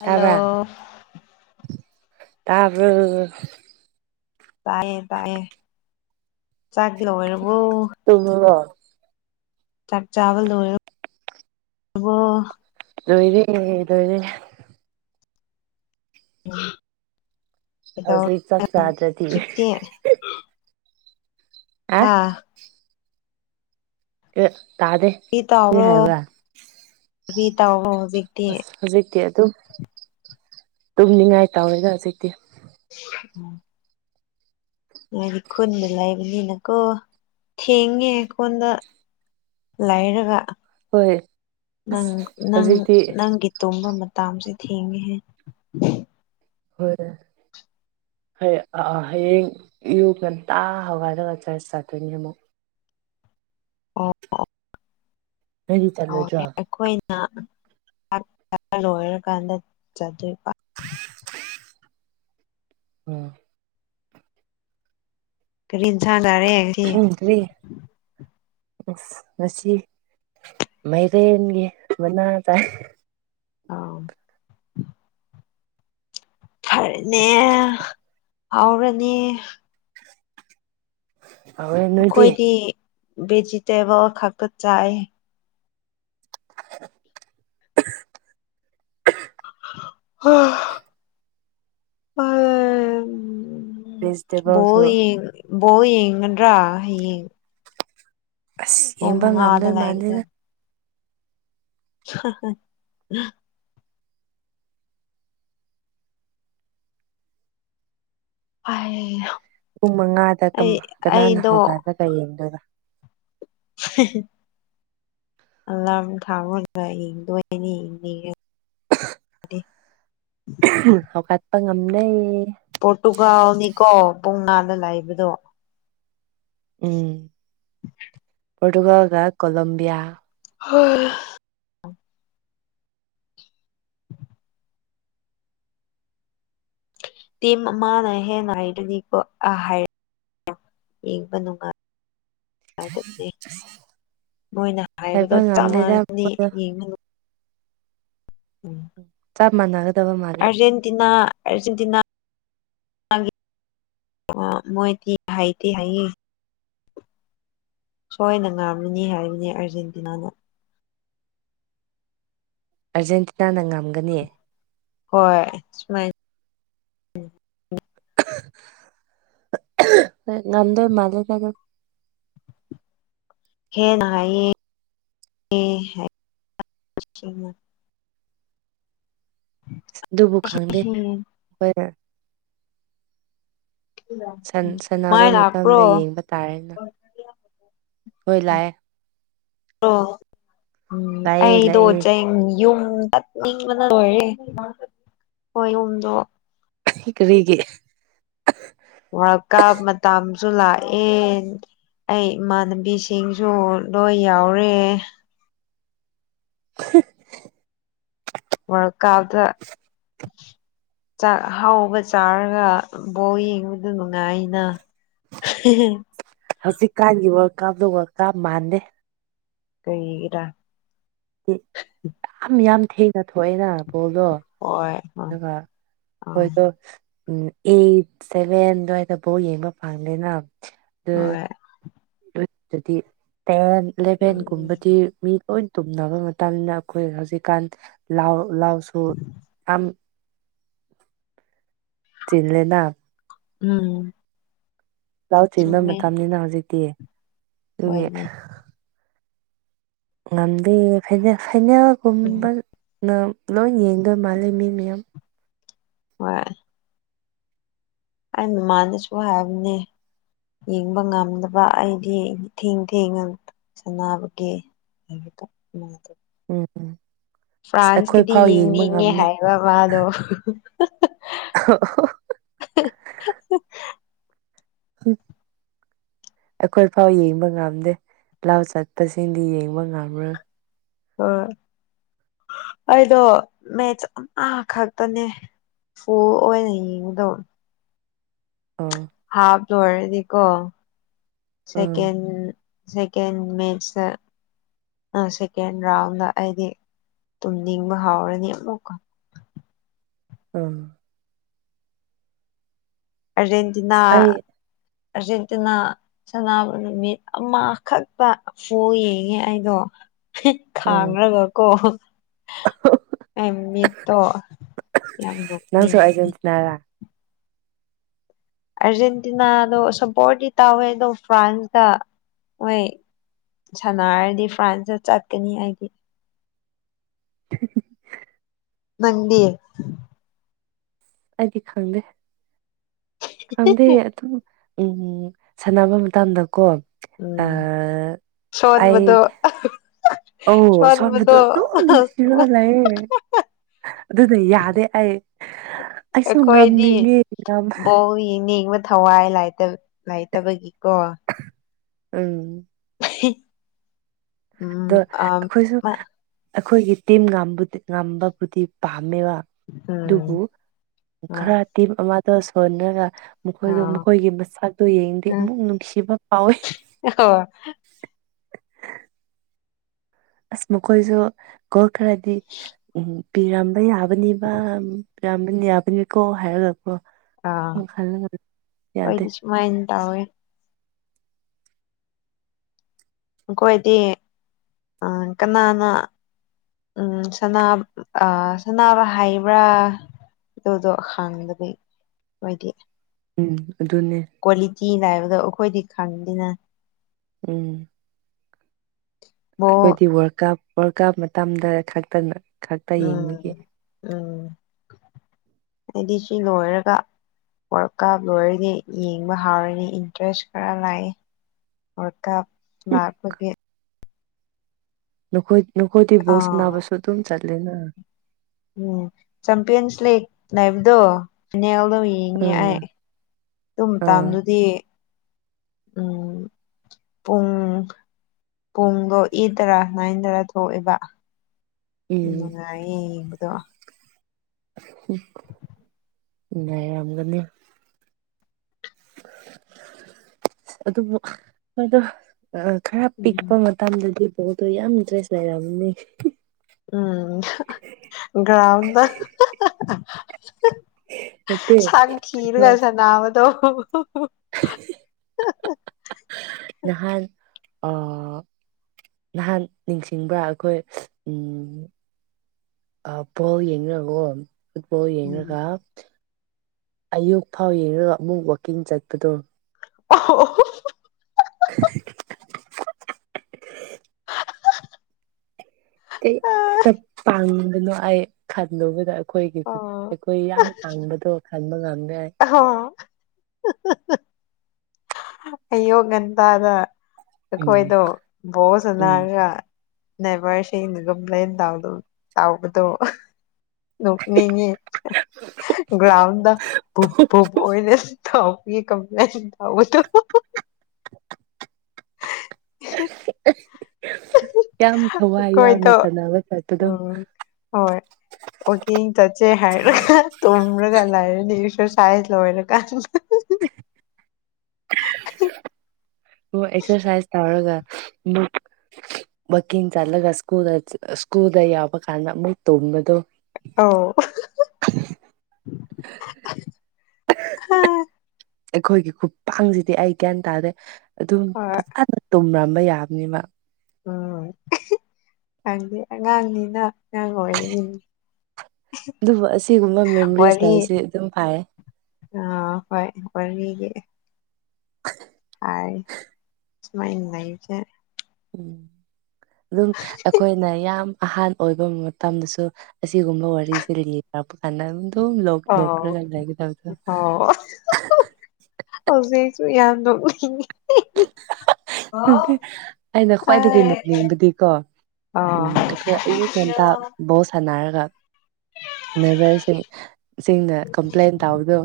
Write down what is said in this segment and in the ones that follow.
Hello ꯇꯥꯕ꯭ꯔ‌ꯣ ꯇꯥꯏꯌꯦ ꯇꯥꯏꯌꯦ ꯆꯥꯛꯗꯤ ꯂ‌ꯣꯏꯔꯕꯣ ꯇꯨꯒ‌ꯣ ꯆꯥꯛ ꯆꯥꯕ ꯂꯣꯏꯔꯕ‌ꯣ ꯂꯣꯏꯔꯦ ꯂꯣꯏꯔꯦ ꯀꯩꯗꯧ ꯍꯧꯖꯤꯛ ꯆꯥꯛ ꯆꯥꯗ꯭ꯔꯗꯤ ꯍꯧꯖꯤꯛꯇꯤ ꯑ ꯍꯥꯥ ꯑ‌ꯦ ꯇꯥꯗꯦ ꯀ꯭ꯔꯤ ꯀꯔꯤ ꯇꯧꯕ꯭ꯔꯣ ꯍꯥꯏꯕ꯭ꯔꯥ ꯀꯔꯤ ꯇꯧꯕ꯭ꯔ‌ꯣ ꯑꯁ ꯍꯧꯖꯤꯛꯇꯤ ꯑꯗꯨꯝ ꯇꯨꯝꯅꯤꯡꯉꯥꯏ ꯇꯧꯋꯦꯗ ꯍꯧꯖꯤꯛꯇꯤ [unintelligible] ꯅ‌ꯣꯏꯗꯤ ꯈꯨꯟꯗ ꯂꯩꯕꯅꯤꯅꯀꯣ ꯊꯦꯡꯉꯦ ꯀꯣꯟꯗ ꯂꯩꯔꯒ ꯍꯣꯏ ꯅꯪ ꯑꯁ ꯅꯪ ꯍꯧꯖꯤꯛꯇꯤ ꯅꯪꯒꯤ ꯇꯨꯝꯕ ꯃꯇꯝꯁꯦ ꯊꯦꯡꯉꯦꯍꯦ ꯍ‌ꯣꯏ ꯍ ꯍꯌꯦꯡ ꯑꯌꯨꯛ ꯉꯟꯇꯥ ꯍꯒꯥꯏꯔꯒ ꯆꯔꯁ ꯆꯥꯠꯇꯣꯏꯅꯤ ꯑꯃꯨꯛ [unintelligible] ꯅꯪꯗꯤ ꯆꯠꯂꯣꯏꯗ꯭ꯔꯣ ꯑꯩꯈꯣꯏꯅ ꯂꯣꯏꯔꯀꯥꯟꯗ ꯆꯠꯇ‌ꯣꯏꯕ ꯎꯝ ꯀꯔꯤ ꯏꯟꯁꯥꯡ ꯆꯥꯔꯦ ꯉꯁꯤ ꯁꯧꯒ꯭ꯔꯤ ꯑꯁ ꯉꯁꯤ ꯃꯥꯏꯔꯦꯟꯒꯤ ꯃꯅꯥ ꯆꯥꯏ ꯑꯥ ꯐꯔꯦꯅꯦ ꯍꯥꯎꯔꯅꯤ ꯍꯥꯎꯋꯦ ꯅꯣꯏꯗꯤ ꯑꯩꯈꯣꯏꯗꯤ ꯚꯦꯖꯤꯇꯦꯕꯜ ꯈꯛꯇ ꯆꯥꯏ ꯍ ꯑ ꯕꯣ ꯚꯦꯖꯤꯇꯦꯕꯜꯁꯨ ꯌꯦ ꯕꯣ ꯌꯦꯡꯉꯗ꯭ꯔꯥ ꯍꯌꯦꯡ ꯑꯁ ꯄꯨꯡ ꯌꯦꯡꯕ ꯃꯉꯥꯗ ꯉꯝꯗꯣꯏ ꯂꯩꯕꯗꯣ ꯃꯥꯟꯗꯅ [unintelligible] [unintelligible] ꯄꯨꯡ ꯃꯉꯥꯗ ꯀꯅꯥꯅ ꯑꯩꯗꯣ ꯍꯧꯒꯗꯒ ꯌꯦꯡꯗꯣꯏꯕ [unintelligible] ꯑꯂꯥꯔꯝ ꯊꯥꯃꯒ ꯌꯦꯡꯗꯣꯏꯅꯤ ꯌꯦꯡꯅꯤꯡꯉ ꯑꯗꯨꯗꯤ ꯍꯧꯒꯠꯄ ꯉꯝꯅꯩ ꯄꯣꯔꯇꯨꯒꯥꯜꯅꯤꯀꯣ ꯄꯨꯡ ꯅꯥꯗ ꯂꯥꯛꯏꯕꯗꯣ ꯎꯝ ꯄꯣꯔꯇꯨꯒꯜꯒ ꯀꯣꯂꯣꯕꯤꯌꯥ ꯍꯣꯏ ꯃꯅ ꯍꯦꯟꯅ ꯍꯥꯏꯗꯅꯤꯀꯣ ꯑ ꯍꯥꯏꯔ ꯌꯦꯡꯕ ꯅꯨꯡꯉꯥꯏ [unintelligible] ꯃꯣꯏꯅ ꯍꯥꯏꯕꯗꯣ ꯍꯥꯏꯕ ꯆꯞ ꯉꯝꯗꯦꯗ ꯃꯥꯟꯅꯅꯤ ꯌꯦꯡꯕ ꯎꯝ ꯆꯞ ꯃꯅꯅꯥꯒꯗꯕ ꯃꯥꯂꯦ ꯑꯔꯖꯦꯟꯇꯤꯅꯥ ꯑꯔꯖꯦꯟꯇꯤꯅꯥ ꯑ ꯃꯣꯏ ꯇꯤ ꯍꯩꯇꯤ ꯍꯩꯌꯦ ꯁꯣꯏꯅ ꯉꯥꯝꯂꯤꯅꯤ ꯍꯥꯏꯔꯤꯕꯅꯤ ꯑꯔꯖꯦꯟꯇꯤꯅꯥꯅ ꯑꯔꯖꯦꯟꯇꯤꯅꯥꯅ ꯉꯝꯒꯅꯤ ꯍꯣꯏ ꯁꯨꯃꯥꯏ [unintelligible] ꯉꯝꯗꯣꯢ ꯃꯥꯜꯂꯦꯗ ꯑꯗꯨꯝ ꯍꯦꯟꯅ ꯍꯥꯏꯌꯦ ꯍꯥꯏ ꯑꯗꯨꯕꯨ ꯈꯪꯗꯦ ꯍꯣꯏ ꯁꯥꯟꯅꯕ ꯃꯥꯏ ꯃꯇꯝꯗ ꯂꯥꯛꯄ꯭ꯔꯣ ꯌꯦꯡꯕ ꯇꯥꯔꯦꯅ ꯍꯣꯏ ꯂꯥꯛꯑꯦ ꯑꯣ ꯎꯝ ꯂꯥꯛꯑꯦ ꯑꯩꯗꯣ ꯂꯥꯛꯑꯦ ꯖꯦꯡ ꯌꯨꯝ ꯆꯠꯅꯤꯡꯕꯅ ꯂꯣꯔꯦ ꯍꯣꯏ ꯌꯨꯝꯗꯣ ꯀꯔꯤꯒꯤ ꯋꯥꯔ ꯀꯥꯞ ꯃꯇꯝꯁꯨ ꯂꯥꯛꯑꯦ ꯑꯩ ꯏꯃꯥꯟꯅꯕꯤꯁꯤꯡꯁꯨ ꯂꯣꯏ ꯌꯥꯎꯔꯦ [unintelligible] ꯋꯜꯀꯥꯎꯗ ꯆꯥꯛ ꯑꯍꯥꯎꯕ ꯆꯥꯔꯒ ꯕꯣꯜ ꯌꯦꯡꯕꯗꯨ ꯅꯨꯡꯉꯥꯏꯅ [unintelligible] ꯍꯧꯖꯤꯛꯀꯥꯟꯒꯤ ꯋꯥꯔꯜ ꯀꯥꯞꯇꯣ ꯋꯥꯔꯜ ꯀꯥꯞ ꯃꯥꯟꯗꯦ ꯀꯔꯤꯒꯤꯔ ꯌꯥꯝ ꯌꯥꯝ ꯊꯦꯡ ꯊꯣꯛꯑꯦꯅ ꯕꯣꯜꯗꯣ ꯍꯣꯏ ꯍꯣꯏ ꯑꯗꯨꯒ ꯑꯥ ꯑꯈꯣꯏꯗꯣ ꯎꯝ ꯑꯩꯠ ꯁꯦꯚꯦꯟ ꯑꯗꯨꯋꯥꯏꯗꯐꯥꯎ ꯌꯦꯡꯕ ꯐꯪꯗꯦꯅ ꯑꯗꯨ ꯍꯣꯏ ꯑꯗꯨꯗꯤ ꯇꯦꯟ ꯎꯝ ꯏꯂꯦꯚꯦꯟꯒꯨꯝꯕꯗꯤ ꯃꯤ ꯂꯣꯏ ꯇꯨꯝꯅꯕ ꯃꯇꯝꯗ ꯑꯩꯈꯣꯏ ꯍꯧꯖꯤꯛꯀꯥꯟ ꯂꯥꯎ ꯂꯥꯎꯁꯨ ꯌꯥꯝ ꯆꯤꯟꯂꯦꯅ ꯑꯝ ꯂꯧ ꯆꯤꯟꯕ ꯃꯇꯝꯅꯤꯅ ꯍꯧꯖꯤꯛꯇꯤ ꯑꯗꯨꯒꯤ ꯍꯣꯏꯅꯦ ꯉꯝꯗꯦ ꯐꯥꯏꯅꯦꯜ ꯎꯝ ꯐꯥꯏꯅꯦꯜꯒꯨꯝꯕꯅ ꯂꯣꯏꯅ ꯌꯦꯡꯗꯣꯏ ꯃꯥꯜꯂꯦ ꯃꯤ ꯃꯌꯥꯝ ꯍꯣꯏ ꯑꯩ ꯃꯥꯟꯅꯁꯨ ꯍꯥꯏꯕꯅꯦ ꯌꯦꯡꯕ ꯉꯝꯗꯕ ꯑꯩꯗꯤ ꯊꯦꯡ ꯊꯦꯡꯅ ꯁꯥꯟꯅꯥꯅꯕꯒꯤ [unintelligible] ꯑꯝ ꯑꯝ ꯑꯁ ꯑꯩꯈꯣꯏ ꯐꯥꯎ ꯌꯦꯡꯕ ꯌꯦꯡꯅꯤꯡꯉꯦ ꯉꯝꯗꯦ ꯍꯥꯏꯕ ꯃꯥꯗꯣ [unintelligible] ꯑꯣ ꯍꯣ [unintelligible] [unintelligible] ꯑꯩꯈꯣꯏ ꯐꯥꯎ ꯌꯦꯡꯕ ꯉꯝꯗꯦ ꯂꯧ ꯆꯠꯄꯁꯤꯡꯗꯤ ꯌꯦꯡꯕ ꯉꯝꯔꯣꯏ ꯍꯣꯏ ꯑꯩꯗꯣ ꯃꯦꯠꯁ ꯑꯃꯥꯈꯛꯇꯅꯦ ꯑꯣ ꯑꯣꯏꯅ ꯌꯦꯡꯕꯗꯣ ꯑꯝ ꯍꯥꯞ ꯂꯣꯏꯔꯗꯤꯀꯣ ꯎꯝ ꯁꯦꯀꯦꯟ ꯁꯦꯀꯦꯟ ꯃꯁꯦꯁꯇ ꯁꯦꯀꯦꯟ ꯔꯥꯎꯟꯗ ꯑꯩꯗꯤ ꯇꯨꯝꯅꯤꯡꯕ ꯍꯧꯔꯅꯤ ꯑꯃꯨꯛꯀ ꯑꯝ ꯑ꯭ꯔꯖꯦꯟꯇꯤꯅꯥ ꯑꯁ ꯑꯩ ꯑ꯭ꯔꯖꯦꯟꯇꯤꯅꯥ ꯁꯥꯟꯅꯕ ꯅꯨꯃꯤꯠ ꯑꯃꯥꯈꯛꯇ ꯕꯣꯜ ꯌꯦꯡꯉꯦ ꯑꯩꯗꯣ [unintelligible] ꯎꯝ ꯈꯥꯡꯔꯒ ꯀꯣ ꯑꯩ ꯃꯤꯠꯇꯣ ꯌꯥꯝ ꯅꯪꯁꯨ ꯅꯣꯛꯅꯤꯡꯕꯅꯦ [unintelligible] ꯑꯥꯔꯖꯦꯟꯇꯤꯅꯥꯗꯣ ꯁꯝꯄꯣꯔꯗꯤ ꯇꯥꯎꯋꯦ ꯑꯗꯣ ꯐ꯭ꯔꯥꯟꯁꯇ ꯃꯣꯏ ꯁꯥꯟꯅꯔꯗꯤ ꯐ꯭ꯔꯥꯟꯁꯇ ꯆꯠꯀꯅꯤ ꯑꯩꯗꯤ [unintelligible] ꯅꯪꯗꯤ ꯑꯩꯗꯤ ꯈꯪꯗꯦ ꯈꯪꯗꯦ ꯑꯗꯨꯝ ꯑꯝ ꯁꯥꯟꯅꯕ ꯃꯇꯝꯗꯀꯣ ꯎꯝ ꯑꯥ ꯑꯩ ꯁꯣꯟꯕꯗꯣ ꯑꯧ ꯁꯣꯟꯕꯗꯨ ꯁꯣꯟꯕꯗꯣ ꯑꯗꯨꯝ ꯅꯨꯡꯁꯤꯔꯒ ꯂꯩꯌꯦ ꯑꯗꯨꯅ ꯌꯥꯗꯦ ꯑꯩ ꯑꯩꯁꯨ ꯑꯩꯈꯣꯏꯗꯤ ꯉꯝꯅꯤꯡꯉꯤ ꯉꯝ ꯕꯣꯜ ꯌꯦꯡꯅꯤꯡ ꯊꯋꯥꯏ ꯂꯩꯇ ꯂꯩꯥꯇꯕꯒꯤꯀꯣ ꯑꯝ [unintelligible] ꯑꯗꯣ ꯎꯝ ꯑ ꯑꯩꯈꯣꯏꯁꯨ ꯃꯥ ꯑꯩꯈꯣꯏꯒꯤ ꯇꯤꯝ ꯉꯝꯕꯗꯨ ꯉꯝꯕꯕꯨꯗꯤ ꯄꯥꯝꯃꯦꯕ ꯑꯗꯨꯕꯨ ꯎꯝ ꯍꯣꯏ ꯈꯔ ꯇꯤꯝ ꯑꯃꯗ ꯁꯣꯟꯔꯒ ꯑ ꯃꯈꯣꯏꯗꯣ ꯃꯈꯣꯏꯒꯤ ꯃꯁꯛꯇꯣ ꯌꯦꯡꯗꯦ ꯑꯃꯨꯛ ꯅꯨꯡꯁꯤꯕ ꯐꯥꯎꯋꯦ ꯑꯣ ꯑꯁ ꯃꯈꯣꯏꯁꯨ ꯒꯣꯜ ꯈꯔꯗꯤ ꯑꯝ ꯄꯤꯔꯝꯕ ꯌꯥꯕꯅꯤꯕ ꯌꯥꯕꯅꯤ ꯌꯥꯕꯅꯤꯀꯣ ꯍꯥꯏꯔꯒ ꯑꯣꯈꯜꯂꯒ ꯌꯥꯗꯦ ꯃꯥꯏꯟ ꯇꯧꯋꯦ ꯑꯩꯈꯣꯏꯗꯤ ꯑ ꯀꯅꯥꯅ ꯎꯝ ꯁꯅꯥꯕ ꯑ ꯁꯥꯅꯕ ꯍꯥꯏꯕ꯭ꯔꯥ ꯑꯗꯨꯗꯣ ꯍꯪꯕꯗꯤ ꯑꯣꯏꯗꯤ ꯎꯝ ꯑꯗꯨꯅꯦ ꯀ꯭ꯋꯥꯂꯤꯇꯤ ꯅꯥꯏꯕꯗꯣ ꯑꯩꯈꯣꯏꯗꯤ ꯈꯪꯗꯦꯅ ꯎꯝ ꯕꯣꯜ ꯑꯩꯈꯣꯏꯗꯤ ꯋꯥꯔꯜ ꯀꯞ ꯋꯥꯔꯜ ꯀꯞ ꯃꯇꯝꯗ ꯈꯛꯇꯪꯅ ꯎꯝ ꯎꯝ ꯍꯥꯏꯗꯤ ꯁꯤ ꯂꯣꯏꯔꯒ ꯋꯥꯔꯛꯀꯥꯞ ꯂꯣꯏꯔꯗꯤ ꯌꯦꯡꯕ ꯍꯥꯎꯔꯅꯤ ꯏꯟꯇꯔꯦꯁ ꯈꯔ ꯂꯥꯛꯑꯦ ꯋꯥꯔꯀꯞ ꯂꯥꯛꯄꯒꯤ ꯅꯈꯣꯏ ꯅꯈꯣꯏꯗꯤ ꯕꯣꯜ ꯑꯥ ꯁꯥꯅꯕꯁꯨ ꯑꯗꯨꯝ ꯆꯠꯂꯦꯅ ꯎꯝ ꯆꯝꯄꯤꯌꯟꯁ ꯂꯤꯒ ꯂꯩꯕꯗꯣ ꯐꯤꯅꯦꯜꯗ ꯌꯦꯡ ꯉꯦ ꯑꯥ ꯑꯩ ꯑꯗꯨ ꯑꯥ ꯃꯇꯝꯗꯨꯗꯤ ꯎꯝ ꯄꯨꯡ ꯄꯨꯡꯗꯣ ꯑꯦꯠ ꯇꯔꯥ ꯅꯥꯏꯟ ꯇꯔꯥ ꯊꯣꯛꯑꯦꯕ ꯎꯝ ꯅꯨꯡꯉꯥꯏꯌꯦ ꯌꯦꯡꯕꯗꯣ ꯅꯩꯔꯝꯒꯅꯤ ꯑꯗꯨꯕꯨ ꯍꯣꯏꯗ ꯈꯔ ꯎꯝ ꯄꯤꯛꯄ ꯃꯇꯝꯗꯗꯤ ꯑꯣꯗꯣ ꯌꯥꯝ ꯏꯟꯗ꯭ꯔꯦꯁ ꯂꯩꯔꯝꯅꯤ ꯎꯝ ꯒ꯭ꯔꯥꯎꯟꯗ ꯅꯠꯇꯦ ꯁꯟ ꯊꯤꯔꯒ ꯑꯩꯈꯣꯏ ꯁꯟꯅꯥꯕꯗꯣ [unintelligible] ꯅꯍꯥꯟ ꯑ ꯅꯍꯥꯟ ꯅꯤꯡꯁꯤꯡꯕ꯭ꯔ ꯑꯩꯈꯣꯏ ꯎꯝ ꯑ ꯕꯣꯜ ꯌꯦꯉꯔꯒ ꯀꯣ ꯐꯨꯠꯕꯣꯜ ꯎꯝ ꯌꯦꯡꯉꯒ ꯑꯌꯨꯛ ꯐꯥꯎ ꯌꯦꯡꯉꯒ ꯑꯃꯨꯛ ꯋꯥꯛꯀꯤꯡ ꯆꯠꯄꯗꯣ [unintelligible] [unintelligible] ꯀꯩ ꯇꯝ ꯄꯥꯡꯕꯅꯣ ꯑꯩ ꯈꯜꯂꯨꯕꯗ ꯑꯩꯈꯣꯏꯒꯤ ꯑꯣ ꯑꯩꯈꯣꯏ ꯌꯥꯝ ꯀꯥꯡꯕꯗꯣ ꯈꯟꯕ ꯉꯝꯃꯦ ꯑꯍꯣ [unintelligible] ꯑꯌꯨꯛ ꯉꯟꯇꯥꯗ ꯎꯝ ꯑꯩꯈꯣꯏꯗꯣ ꯚꯣꯜ ꯎꯝ ꯁꯥꯟꯅꯔꯒ ꯅꯥꯏꯚꯔꯁꯤꯡꯗꯒ ꯀꯝꯄ꯭ꯂꯦꯟ ꯇꯧ ꯇꯥꯎꯕꯗꯣ ꯅꯣꯛꯅꯤꯡꯉꯤ ꯒ꯭ꯔꯥꯎꯟꯗ ꯨ ꯄ ꯨꯄꯨ ꯑꯣꯏꯅ ꯀꯤ [unintelligible] ꯇꯧꯕꯗꯣ ꯌꯥꯝ ꯊꯋꯥꯏ ꯌꯥꯎꯅ ꯑꯩꯈꯣꯏꯗꯣ ꯁꯥꯟꯅꯕ ꯆꯔꯠꯇꯨꯗꯣ [unintelligible] ꯑꯣꯀꯤꯦꯛ ꯆꯠꯁꯦ ꯍꯥꯏꯔꯒ ꯇꯨꯝꯂꯒ ꯂꯥꯏꯔꯅꯤ ꯑꯦꯛꯁꯔꯁꯥꯏꯁ ꯂꯣꯏꯔ ꯀꯥꯟ ꯑꯣ ꯑꯦꯛꯁꯔꯁꯥꯏꯁ ꯇꯧꯔꯒ ꯋꯥꯛꯀꯤꯡ ꯆꯠꯂꯒ ꯁꯀꯨꯜꯗ ꯁ꯭ꯀꯨꯜꯗ ꯌꯥꯎꯕ ꯀꯥꯟꯗ ꯑꯃꯨꯛ ꯇꯣꯡꯕꯗꯣ ꯑꯥꯎ ꯑꯩꯈꯣꯏꯒꯤ ꯈꯨꯄꯥꯡꯁꯤꯗꯤ ꯑꯩ ꯒ꯭ꯟ ꯇꯥꯔꯦ ꯑꯗꯨꯝ ꯍꯣꯏ ꯐꯖꯅ ꯇꯨꯝꯔꯝꯕ ꯌꯥꯕꯅꯤꯕ ꯍ ꯈꯪꯗꯦ ꯑꯉꯥꯡꯅꯤꯅ ꯑꯉꯥꯡ ꯑꯣꯏꯔꯤꯉꯅꯤ ꯑꯗꯨꯕꯨ ꯑꯁꯤꯒꯨꯝꯕ ꯃꯦꯃꯣꯔꯤꯁ ꯋꯥꯔꯤ ꯂꯩꯁꯦ ꯑꯗꯨꯝ ꯐꯩꯑꯦ ꯑ ꯍꯣꯏ ꯑꯣꯏꯕꯤꯒꯦ [inaudible] ꯍꯥꯏ ꯁꯨꯃꯥꯏꯅ ꯅꯩꯕꯥ ꯖꯠꯅꯦ ꯑꯗꯨꯝ ꯑꯩꯈꯣꯏꯅ ꯌꯥꯝ ꯑꯍꯥꯟ ꯑꯣꯏꯕ ꯃꯇꯝꯗꯁꯨ ꯑꯁꯤꯒꯨꯝꯕ ꯋꯥꯔꯤꯁꯦ ꯂꯤꯔꯛꯄ ꯀꯥꯟꯗ ꯑꯗꯨꯝ ꯑꯧ ꯅꯣꯛꯔꯒꯥ ꯂꯩꯒꯗꯝꯗꯣ ꯑꯧ ꯍꯧꯖꯤꯛꯁꯨ ꯌꯥꯝ ꯅꯣꯛꯅꯤꯡꯉꯦ꯫ ꯑꯩꯅ ꯈ꯭ꯋꯥꯏꯗꯒꯤ ꯅꯣꯛꯅꯤꯡꯕꯗꯤꯀꯣ ꯑꯥ ꯑꯩꯈꯣꯏ ꯑꯌꯨꯛ ꯉꯟꯇꯥ ꯕꯣꯜ ꯁꯥꯟꯅꯔꯒꯥ ꯅꯩꯕꯥꯔ ꯁꯤꯡ ꯁꯤꯡꯅꯥ ꯀꯝꯄ꯭ꯂꯦꯟ ꯇꯧꯕꯗꯣ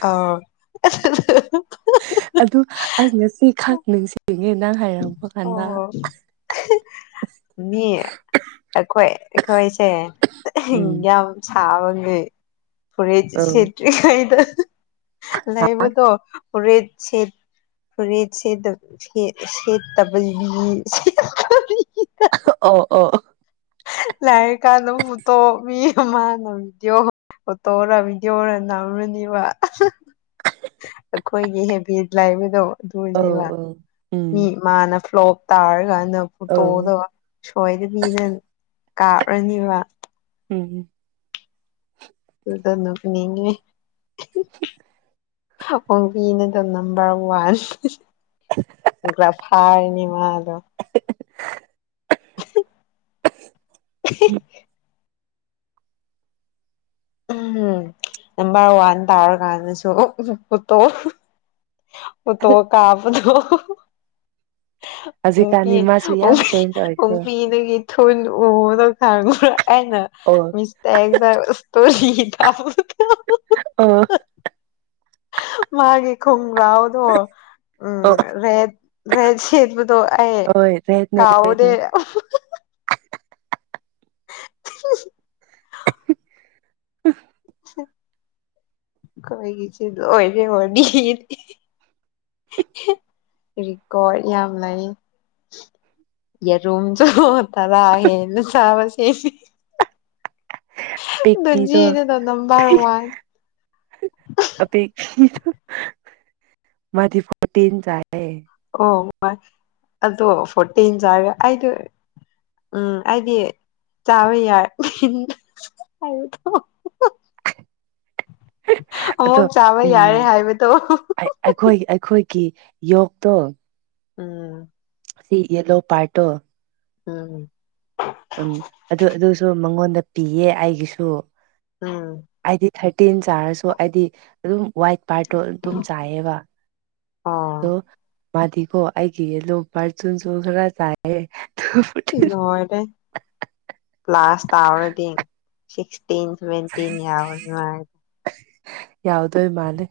ꯑ [unintelligible] ꯑꯗꯨ ꯑꯩ ꯉꯥꯁꯤ ꯈꯛ ꯅꯤꯡꯁꯤꯡꯉꯦ ꯅꯪ ꯍꯥꯏꯔꯛꯄ ꯀꯥꯟꯗ ꯑꯣ ꯃꯤ ꯑꯩꯈꯣꯏ ꯑꯩꯈꯣꯏꯁꯦ ꯎꯝ ꯌꯥꯝ ꯁꯕꯥꯒꯤ ꯐꯨꯔꯤꯠ ꯑꯧ ꯁꯦꯠꯇꯔꯤ ꯉꯥꯏꯗ ꯂꯩꯕꯗꯣ ꯐꯨꯔꯤꯠ ꯁꯦꯠ ꯐꯨꯔꯤꯠ ꯁꯦ ꯁꯦꯠꯇꯕꯒꯤ ꯑꯣ ꯑꯣ ꯂꯏꯔꯥꯀꯥꯟꯗꯥ [unintelligible] ꯃꯤ ꯃꯅ ꯚꯗꯤꯑꯣ ꯐꯣꯇꯣꯔ ꯚꯤꯗꯤꯑꯣꯔꯥ ꯅꯝꯔꯅꯤꯕ ꯑꯩꯈꯣꯏꯒꯤ ꯍꯦꯕꯤꯠ ꯂꯥꯏꯕꯗꯣ ꯑꯗꯨꯅꯦꯕꯥ ꯑꯧ ꯎꯝ ꯃꯤ ꯑꯃꯥꯅ ꯐ꯭ꯂꯣꯞ ꯇꯥꯔꯀꯥꯟꯗ ꯐꯣꯇꯣꯗꯣ ꯑꯧ ꯁꯣꯏꯗꯕꯤ ꯅꯪ ꯀꯥꯞꯔꯥꯅꯤꯕ ꯎꯝ ꯑꯗꯨꯗ ꯅꯣꯛꯅꯤꯡ ꯉꯦ ꯑꯄꯣꯡꯕꯤꯅꯗꯥ ꯅꯝꯕꯔ ꯋꯥꯟ [unintelligible] ꯅꯤ ꯃꯥꯗ ꯎꯝ [inaudible] ꯎꯝꯝ ꯅꯝꯕꯔ ꯋꯥꯟ ꯇꯥꯔꯀꯥꯟꯗꯁꯨ ꯄꯣꯠꯇꯣ [unintelligible] [inaudible] ꯐꯣꯇꯣ ꯀꯞꯄꯗꯣ ꯎ ꯍꯧꯖꯤꯛꯀꯥꯟꯗꯤ ꯃꯥꯁꯨ ꯑꯣ ꯌꯥꯝ ꯆꯦꯟꯖ ꯑꯣ ꯑꯣꯏꯈ꯭ꯔꯦ ꯐꯤꯅ [unintelligible] ꯊꯨꯟ ꯎꯕꯗꯣ ꯈꯪꯕꯔꯥ ꯑꯩꯅ ꯑꯣ ꯁꯇꯦꯇꯥꯁ ꯁꯇ꯭ꯣꯔꯤ ꯊꯝꯕꯗꯣ ꯑꯣ ꯃꯥꯒꯤ ꯈꯨꯨꯝ꯭ꯔꯥꯎꯗꯣ ꯎꯝ ꯑꯣ ꯔꯦꯠ ꯔꯦꯠ ꯁꯦꯠꯄꯥꯗꯣ ꯑꯩ ꯍꯣꯏ ꯔꯦꯠꯅꯦ ꯀꯥꯎꯗꯦ ꯔꯦꯠꯅꯦ [unintelligible] [unintelligible] [inaudible] ꯑꯩꯈꯣꯏꯒꯤꯖꯦ ꯂꯣꯏꯔꯦ ꯋꯔꯤꯗꯤ ꯔꯦꯀꯣꯔꯠ ꯌꯥꯝ ꯂꯩ ꯌꯦꯔꯨꯝꯁꯨ ꯇꯔꯥ ꯍꯦꯟꯅꯥ ꯆꯥꯕꯁꯦꯗꯤ ꯑꯄꯤꯛꯄꯤꯗꯣ ꯗꯣꯖꯤꯗꯨꯅ ꯅꯝꯕꯔ ꯋꯥꯟ ꯃꯥꯗꯤ ꯐꯣꯔꯇꯤꯟ ꯆꯥꯏ ꯍꯥꯏꯌꯦ ꯑꯗꯣ ꯐꯣꯔꯇꯤꯟ ꯆꯔꯒꯥ ꯑꯩꯗꯣ ꯎꯝ ꯑꯩꯗꯤ ꯆꯥꯕ ꯌꯥꯏ ꯍꯥꯏꯕꯗꯣ ꯑꯗꯣ ꯑ‌ꯣꯛ ꯆꯥꯕ ꯎꯝ ꯌꯥꯔꯦ ꯍꯥꯏꯕꯗꯣ ꯑꯩꯈꯣꯏ ꯑꯩꯈꯣꯏꯒꯤ ꯌꯣꯛꯇꯣ ꯎꯝ ꯁꯤ ꯌꯦꯂꯣ ꯄꯥꯔꯠꯇ‌ꯣ ꯎꯝ ꯎꯝ ꯑꯗꯨ ꯑꯗꯨꯁꯨ ꯃꯉꯣꯟꯗ ꯄꯤꯌꯦ ꯑꯩꯒꯤꯁꯨ ꯎꯝ ꯑꯩꯗꯤ ꯊꯥꯔꯇꯤꯟ ꯆꯥꯔꯁꯨ ꯑ‌ꯩꯗꯤ ꯑꯗꯨꯝ ꯋꯥꯏꯠ ꯄꯥꯔꯠꯇꯣ ꯑꯗꯨꯝ ꯆꯥꯏꯌ‌ꯦꯕ ꯑꯗꯣ ꯑꯣ ꯃꯥꯗꯤꯀꯣ ꯑꯩꯒꯤ ꯌ‌ꯦꯂꯣ ꯄꯥꯔꯠꯁꯤꯡꯁꯨ ꯈꯔ ꯆꯥꯏꯑꯦ ꯂ‌ꯣꯏꯔ‌ꯦ ꯂꯥꯁ ꯇꯥꯔꯅꯤ [unintelligible] ꯌꯥꯎꯗꯣꯏ ꯃꯥꯜꯂ‌ꯦ